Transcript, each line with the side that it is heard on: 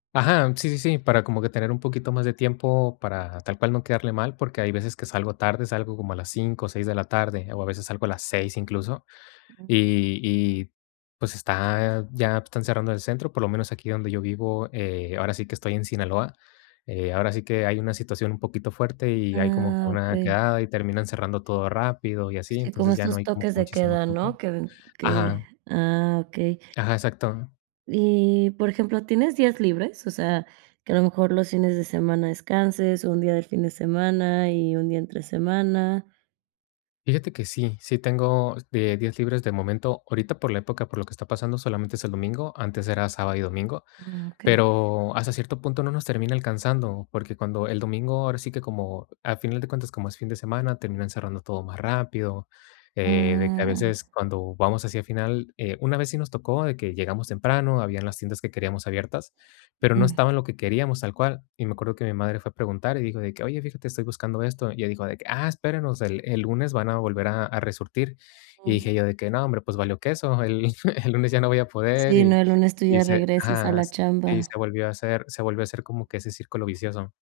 left: Aja, sí, sí, sí, para como que tener un poquito más de tiempo para, tal cual, no quedarle mal, porque hay veces que salgo tarde, salgo como a las 5, 6 de la tarde, o a veces salgo a las 6 incluso.
right: Ujú.
left: Y y pues, está ya, pues, están cerrando el centro, por lo menos aquí donde yo vivo, eh, ahora sí que estoy en Sinaloa. Eh, ahora sí que hay una situación un poquito fuerte, y hay como que
right: Ah,
left: una
right: okey.
left: quedada, y terminan cerrando todo rápido y así.
right: Sí, como
left: Entonces ya no
right: estos
left: hay como que
right: toques de
left: muchísimo
right: queda,
left: tiempo.
right: ¿no? Que den que
left: Ajá.
right: ah, okey.
left: Ajá, exacto.
right: Y, por ejemplo, ¿tienes días libres? O sea, que a lo mejor los fines de semana descanses, un día del fin de semana y un día entre semana.
left: Fíjate que sí, sí tengo de días libres de momento. Ahorita, por la época por lo que está pasando, solamente es el domingo, antes era sábado y domingo.
right: Ah, okey.
left: Pero hasta cierto punto no nos termina alcanzando, porque cuando el domingo, ahora sí que como a final de cuentas, como es fin de semana, terminan cerrando todo más rápido. Eh, de que a
right: Ah.
left: veces cuando vamos hacia el final eh, una vez sí nos tocó de que llegamos temprano, habían las tiendas que queríamos abiertas, pero no
right: Ujú.
left: estaban lo que queríamos tal cual. Y me acuerdo que mi madre fue a preguntar y dijo de que: "Oye, fíjate, estoy buscando esto", y ella dijo de que: "Ah, espérenos, el el lunes van a volver a a resurtir". Y dije yo de que: "No hombre, pues, valió queso, el el lunes ya no voy a poder".
right: Sí, no,
left: Y
right: el lunes tú
left: y
right: ya
left: se
right: regresas a
left: ajá,
right: la
left: y
right: chamba.
left: se volvió a hacer se volvió a hacer como que ese círculo vicioso.